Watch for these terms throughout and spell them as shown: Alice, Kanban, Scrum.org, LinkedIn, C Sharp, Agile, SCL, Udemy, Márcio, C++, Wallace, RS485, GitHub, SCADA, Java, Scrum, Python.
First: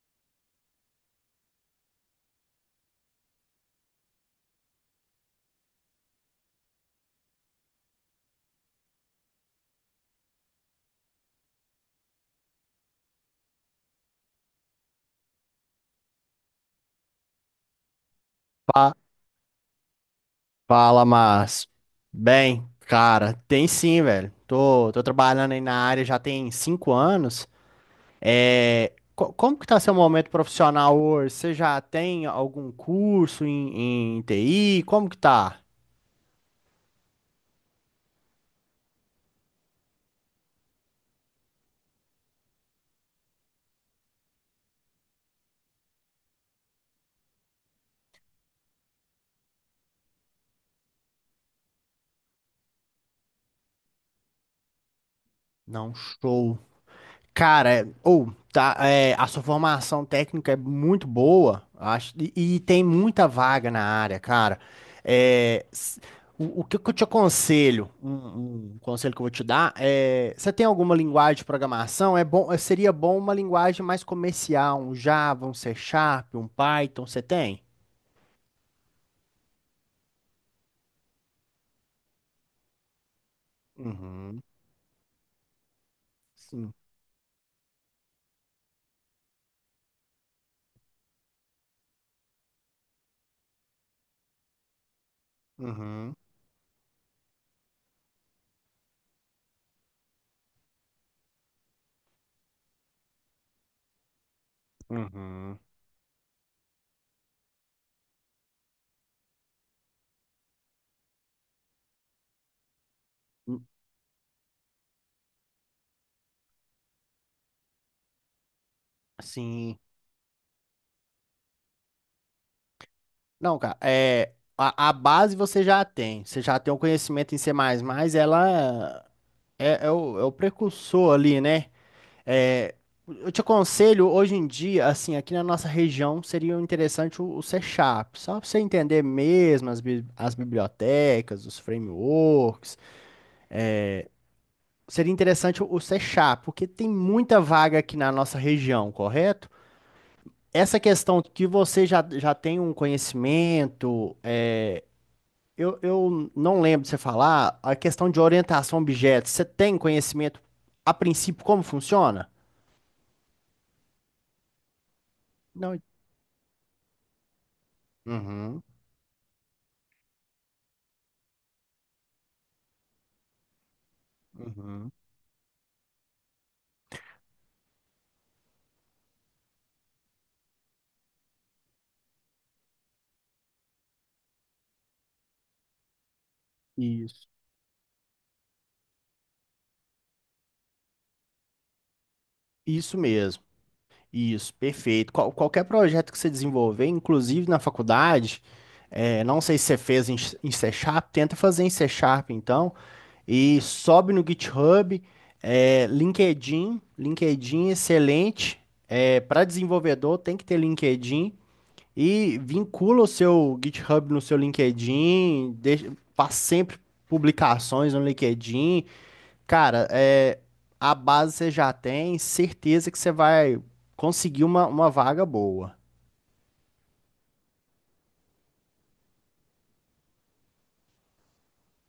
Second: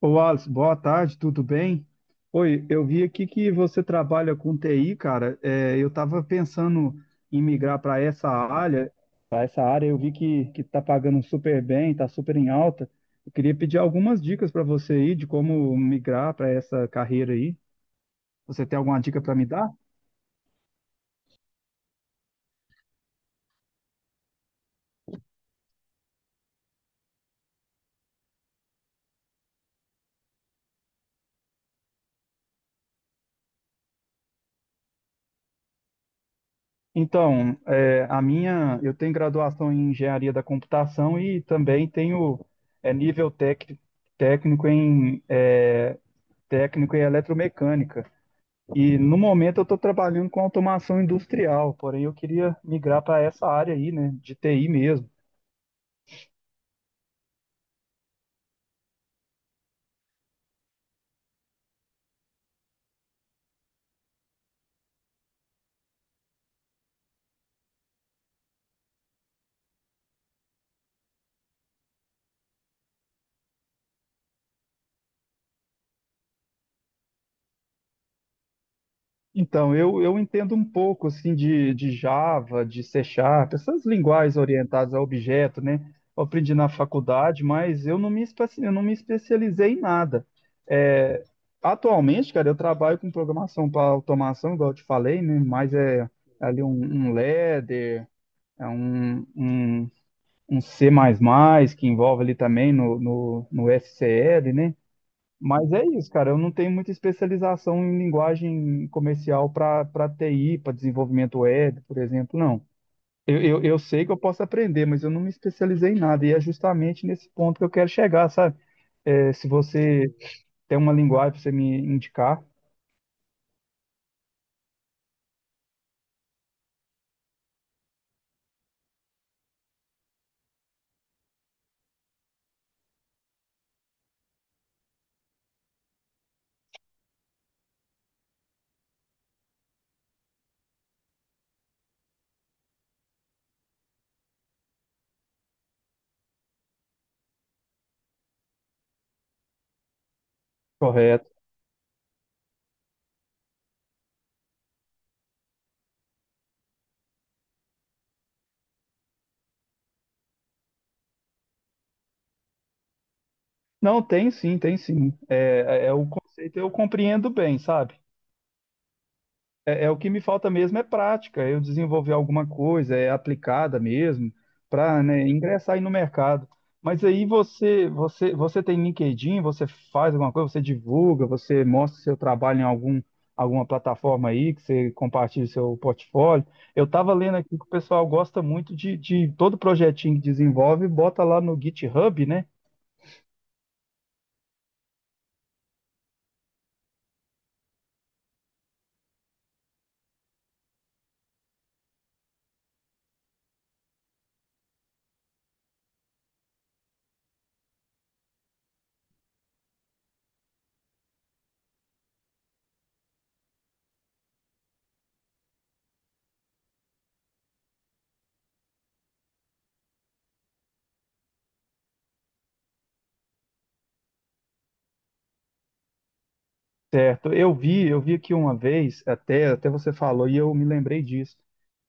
Ô, Alice, boa tarde, tudo bem? Oi, eu vi aqui que você trabalha com TI, cara. Eu estava pensando em migrar para essa área. Para essa área, eu vi que tá pagando super bem, tá super em alta. Eu queria pedir algumas dicas para você aí de como migrar para essa carreira aí. Você tem Fa- alguma dica para me dar? Fala, Márcio. Bem, cara, tem sim, velho. Tô trabalhando aí na área já tem 5 anos. É, como que tá seu momento profissional hoje? Você já tem algum curso em TI? Como que tá? Eu tenho graduação em engenharia da computação e também tenho é, nível tec- técnico em técnico em eletromecânica. E no momento eu estou trabalhando com automação industrial, porém eu queria migrar para essa área aí, né, de TI mesmo. Não, show. Cara, a sua formação técnica é muito boa, acho, e, tem muita vaga na área, cara. É, s- o que que eu te aconselho, um conselho que eu vou te dar é, você tem alguma linguagem de programação? É bom, é, seria bom uma linguagem mais comercial, um Java, um C Sharp, um Python, você tem? Eu entendo um pouco assim de Java, de C Sharp, essas linguagens Uhum, orientadas a objeto, né? Eu aprendi na sim. faculdade, mas eu não me especializei em nada. É, Atualmente, cara, eu trabalho com programação para automação, igual eu te falei, né? Mas é Uhum, ali um ladder, é um C++, que envolve ali também no SCL, né? uhum. Mas é isso, cara. Eu não tenho muita especialização em linguagem comercial para TI, para desenvolvimento web, por exemplo, não. Hum. Eu sei que eu posso aprender, mas eu não me especializei em nada. E é justamente nesse ponto que eu quero chegar, sabe? É, se Sim. você tem uma linguagem para você me indicar, Não, cara, é, a base você já tem. Você já tem o conhecimento em C++, ela é o precursor ali, né? É, eu te aconselho, hoje em dia, assim, aqui na nossa região, seria interessante o C Sharp, só para você entender mesmo as, as bibliotecas, os frameworks. Seria interessante o C Sharp, porque tem muita vaga aqui na nossa região, correto? Essa questão correto. que você já tem um conhecimento. Eu não lembro de você falar a questão de orientação a objetos. Você tem conhecimento, a princípio, como funciona? Não, tem sim, tem sim. Não. É é o conceito eu compreendo bem, sabe? Uhum, É, é o que me falta mesmo é prática, é eu desenvolver alguma coisa, é aplicada mesmo, uhum. para, ingressar aí no mercado. Mas aí você tem LinkedIn, você faz alguma coisa, você divulga, você mostra seu trabalho alguma plataforma aí, que você compartilha seu portfólio. Eu estava Isso. lendo aqui que o pessoal gosta muito de todo projetinho que desenvolve, bota lá no GitHub, né? Isso mesmo. Isso, perfeito. Qualquer projeto que você desenvolver, inclusive na faculdade, é, não sei se você fez em C Sharp, tenta fazer em C Sharp, então, e sobe no GitHub, é, LinkedIn, LinkedIn é excelente. Para desenvolvedor tem que ter LinkedIn. E vincula o seu GitHub no seu LinkedIn, deixa, faz sempre publicações no LinkedIn. Cara, é, a base você já tem, certeza que você vai conseguir uma vaga boa. Certo, eu vi aqui uma vez, até você falou e eu me lembrei disso.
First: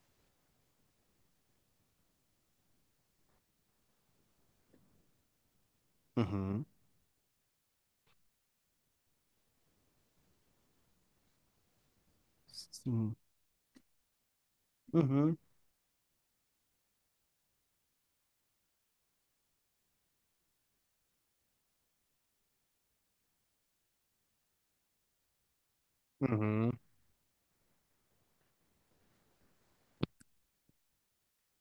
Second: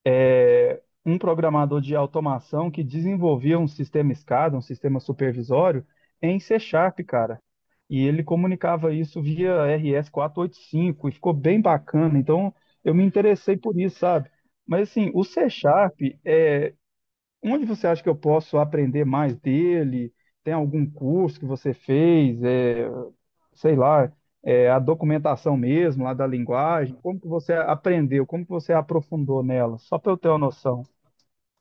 É, um programador de automação que desenvolvia um sistema SCADA, um sistema supervisório, em C Uhum. Sharp, cara. E ele comunicava isso via RS485 e oitenta e cinco e ficou bem bacana. Então eu me Sim. interessei por isso, sabe? Mas assim, o Uhum. C Sharp, é, onde você acha que eu posso aprender mais dele? Tem algum curso que você fez? Sei lá, é, a documentação mesmo lá da Uhum. linguagem? Como que você aprendeu? Como que você aprofundou nela? Só para eu ter uma noção.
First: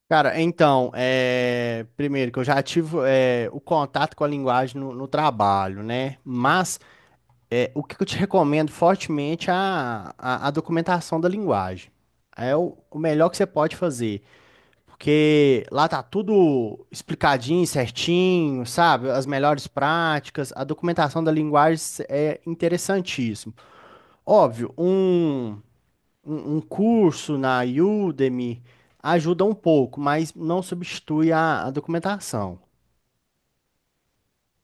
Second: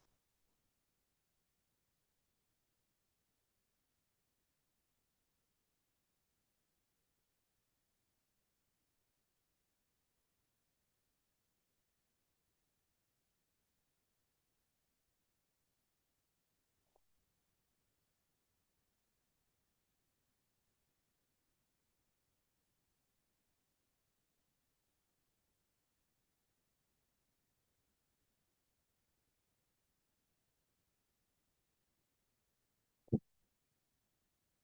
Cara, então, é, primeiro que eu já tive é, o contato com a linguagem no trabalho, né? Mas o que que eu te recomendo fortemente é a, a documentação da linguagem. É o melhor que você pode fazer. Porque lá tá tudo explicadinho, certinho, sabe? As melhores práticas, a documentação da linguagem é interessantíssimo. Óbvio, um curso na Udemy ajuda um pouco, mas não substitui a, documentação.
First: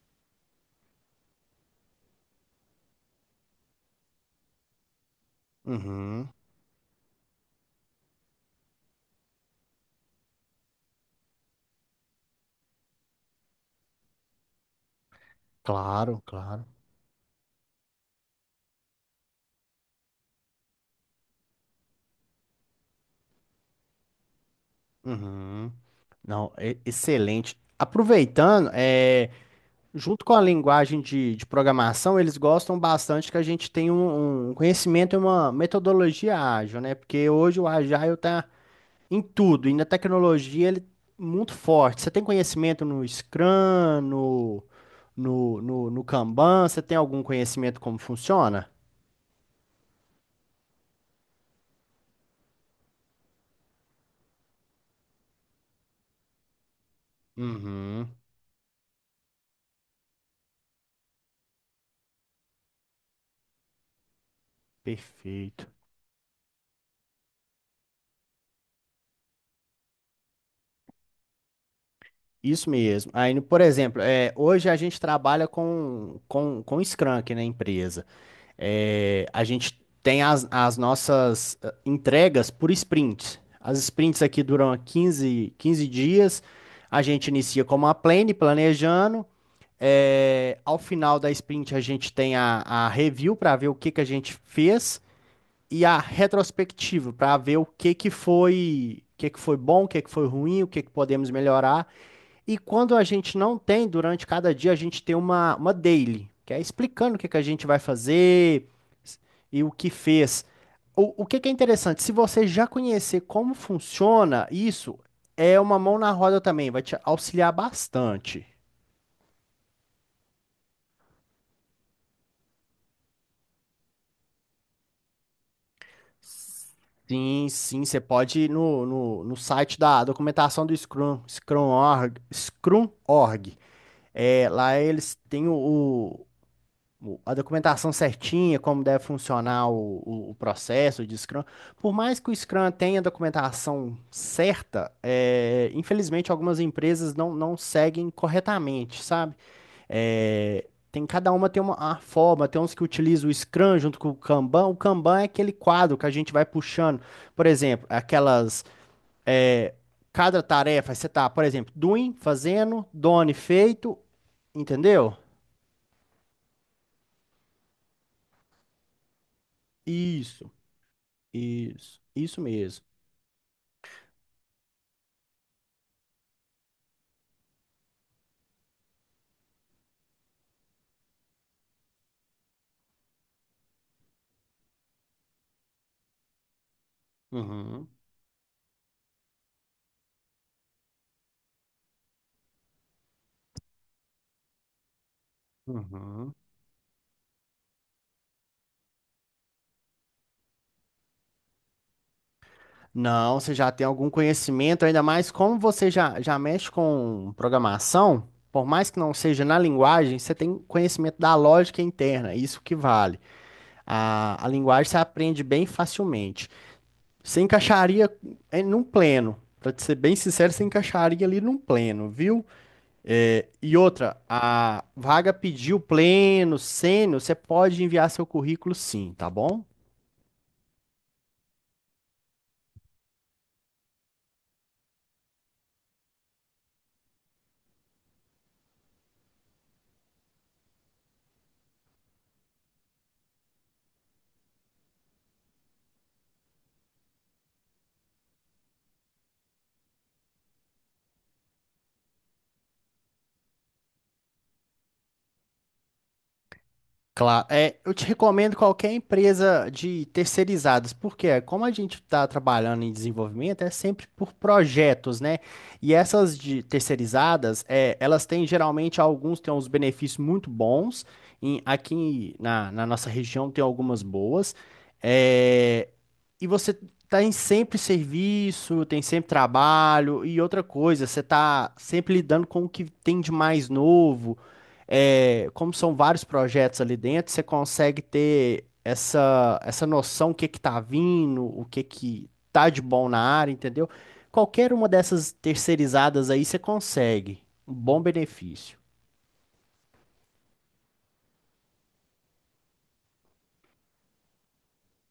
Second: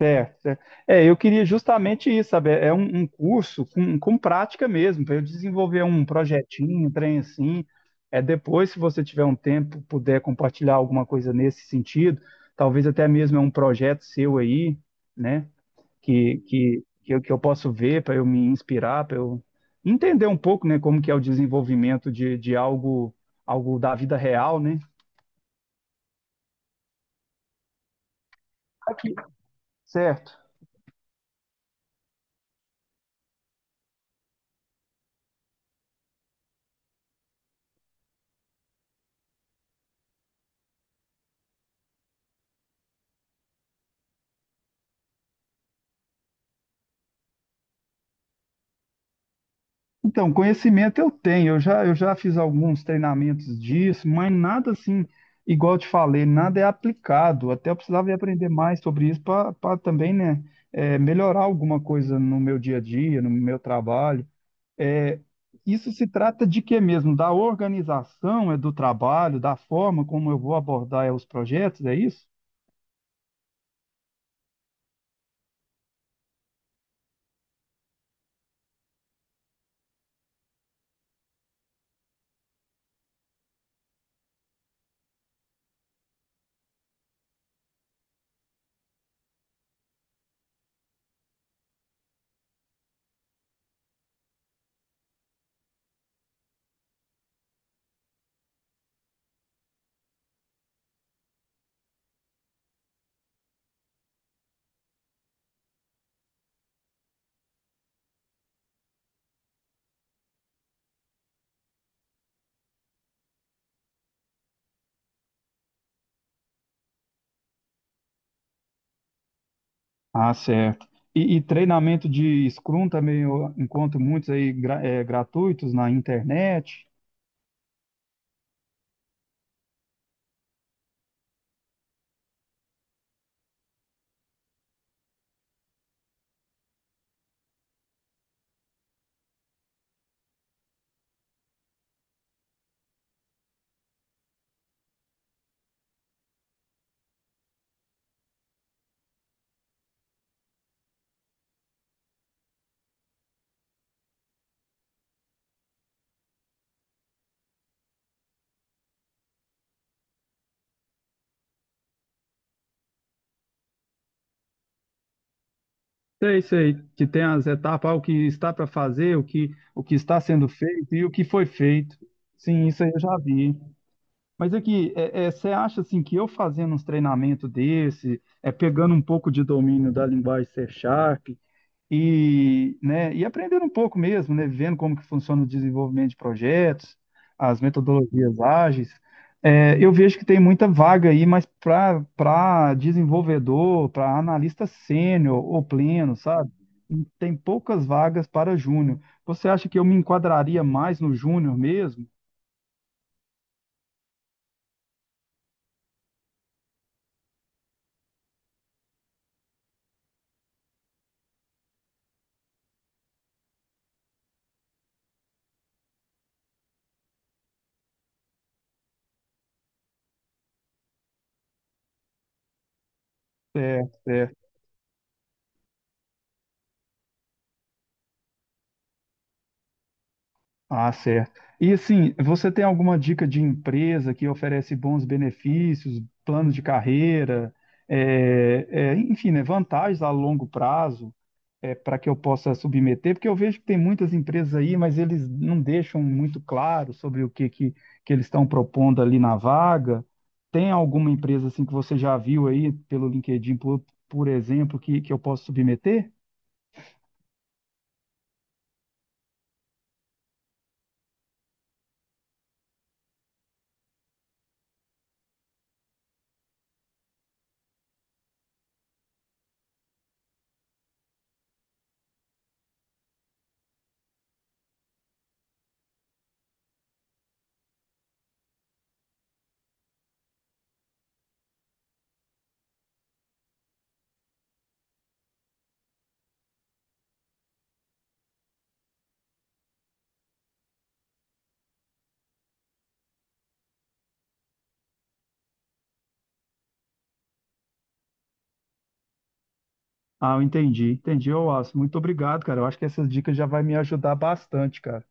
Certo, certo. É, eu queria justamente isso, sabe? Um curso com prática mesmo, para eu desenvolver um Uhum, projetinho, um trem assim. É depois, se você tiver um tempo, puder compartilhar alguma coisa nesse sentido, talvez até mesmo é um projeto seu aí, né? claro, claro. Que eu posso ver para eu me inspirar, para eu entender um pouco, né, como que é o desenvolvimento de algo, algo da vida real, né? Uhum. Não, excelente. Aproveitando, Aqui. é, junto Certo. com a linguagem de programação, eles gostam bastante que a gente tenha um, um conhecimento e uma metodologia ágil, né? Porque hoje o Agile está em tudo, e na tecnologia ele é muito forte. Você tem conhecimento no Scrum, no Kanban? Você tem algum conhecimento como funciona? Então, conhecimento eu tenho, eu já fiz alguns treinamentos disso, mas nada assim, igual eu te falei, nada é aplicado. Até eu Uhum, precisava ir aprender mais sobre isso para também, né, é, melhorar alguma coisa no meu dia a dia, no meu trabalho. É, perfeito. isso se trata de quê mesmo? Da organização, é do trabalho, da forma como eu vou abordar é, os projetos, é isso? Isso mesmo. Aí, por exemplo, é, hoje a gente trabalha com Scrum aqui na empresa. É, a gente tem as, as nossas eh, entregas por sprints. As sprints aqui duram quinze dias. A gente inicia como uma planejando. É, ao final da sprint, a gente tem a review para ver o que que a gente fez e a retrospectiva para ver o que que foi, o que que foi bom, o que que foi ruim, o que que podemos melhorar. E quando a gente não tem, durante cada dia, a gente tem uma daily, que é explicando o que que a gente vai fazer e o que fez. O que que é interessante, se você já conhecer como funciona isso, é uma mão na roda também, vai te auxiliar bastante. Ah, certo. E treinamento de Scrum também eu encontro muitos aí é, gratuitos na internet. Sim, sim, você pode ir no site da documentação do Scrum, Scrum.org, Scrum.org. É, lá eles têm a documentação certinha, como deve funcionar o processo de Scrum. Por mais que o Scrum tenha a documentação certa, é, infelizmente algumas empresas não seguem corretamente, sabe? É, tem cada uma tem uma, a forma, tem uns que utilizam o Scrum junto com o Kanban. O Kanban é aquele quadro que a gente vai puxando. Por exemplo, aquelas. É, cada tarefa, você tá, por exemplo, doing, fazendo, done, feito, entendeu? Sei, sei, que tem as etapas, ah, o que está para fazer, o que está sendo Isso. feito e o que foi feito. Isso Sim, isso mesmo. aí eu já vi. Mas aqui, você acha assim que eu fazendo uns treinamentos desse, é pegando um pouco de domínio da linguagem C Sharp, e, né, e aprendendo um pouco mesmo, né, vendo como que funciona o desenvolvimento de projetos, as Uhum, metodologias ágeis, é, eu vejo que tem muita vaga aí, mas para desenvolvedor, para analista sênior ou pleno, uhum. sabe? E tem poucas vagas para júnior. Você acha que eu me enquadraria mais no júnior mesmo? Não, você já tem algum conhecimento, ainda mais como você já, já mexe com programação, por mais que não seja na linguagem, você tem conhecimento da lógica interna, isso que vale. A linguagem você aprende bem facilmente. Você encaixaria num pleno, para ser bem sincero, você encaixaria ali num pleno, viu? É, e É, outra, é. a vaga pediu pleno, sênior, você pode enviar seu currículo sim, tá bom? Ah, certo. E assim, você tem alguma dica de empresa que oferece bons benefícios, planos de carreira, enfim, né, vantagens a longo prazo, para que eu possa submeter? Porque eu vejo que tem muitas empresas aí, mas eles não deixam muito claro sobre que eles estão propondo ali na vaga. Tem alguma empresa assim que você já viu aí pelo LinkedIn, por exemplo, que eu posso submeter? Claro, é, eu te recomendo qualquer empresa de terceirizados, porque é, como a gente está trabalhando em desenvolvimento, é sempre por projetos, né? E essas de terceirizadas, é, elas têm geralmente alguns têm uns benefícios muito bons. Aqui na, na nossa região tem algumas boas. É, e você tem sempre serviço, tem sempre trabalho, e outra coisa, você está sempre lidando com o que tem de mais novo é, como são vários projetos ali dentro, você consegue ter essa, essa noção o que que tá vindo, o que que tá de bom na área, entendeu? Qualquer uma dessas terceirizadas aí você consegue um bom benefício. Ah, eu entendi, entendi, ô Wallace. Muito obrigado, cara. Eu acho que essas dicas já vai me ajudar bastante, cara.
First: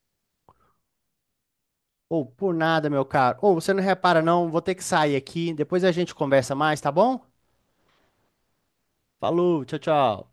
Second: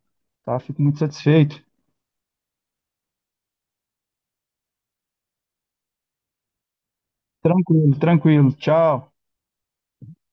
Tá? Fico muito satisfeito. Ou por nada, meu caro. Ou você não repara não, vou ter que sair aqui, depois a gente conversa mais, tá bom? Tranquilo, tranquilo. Tchau. Falou, tchau, tchau.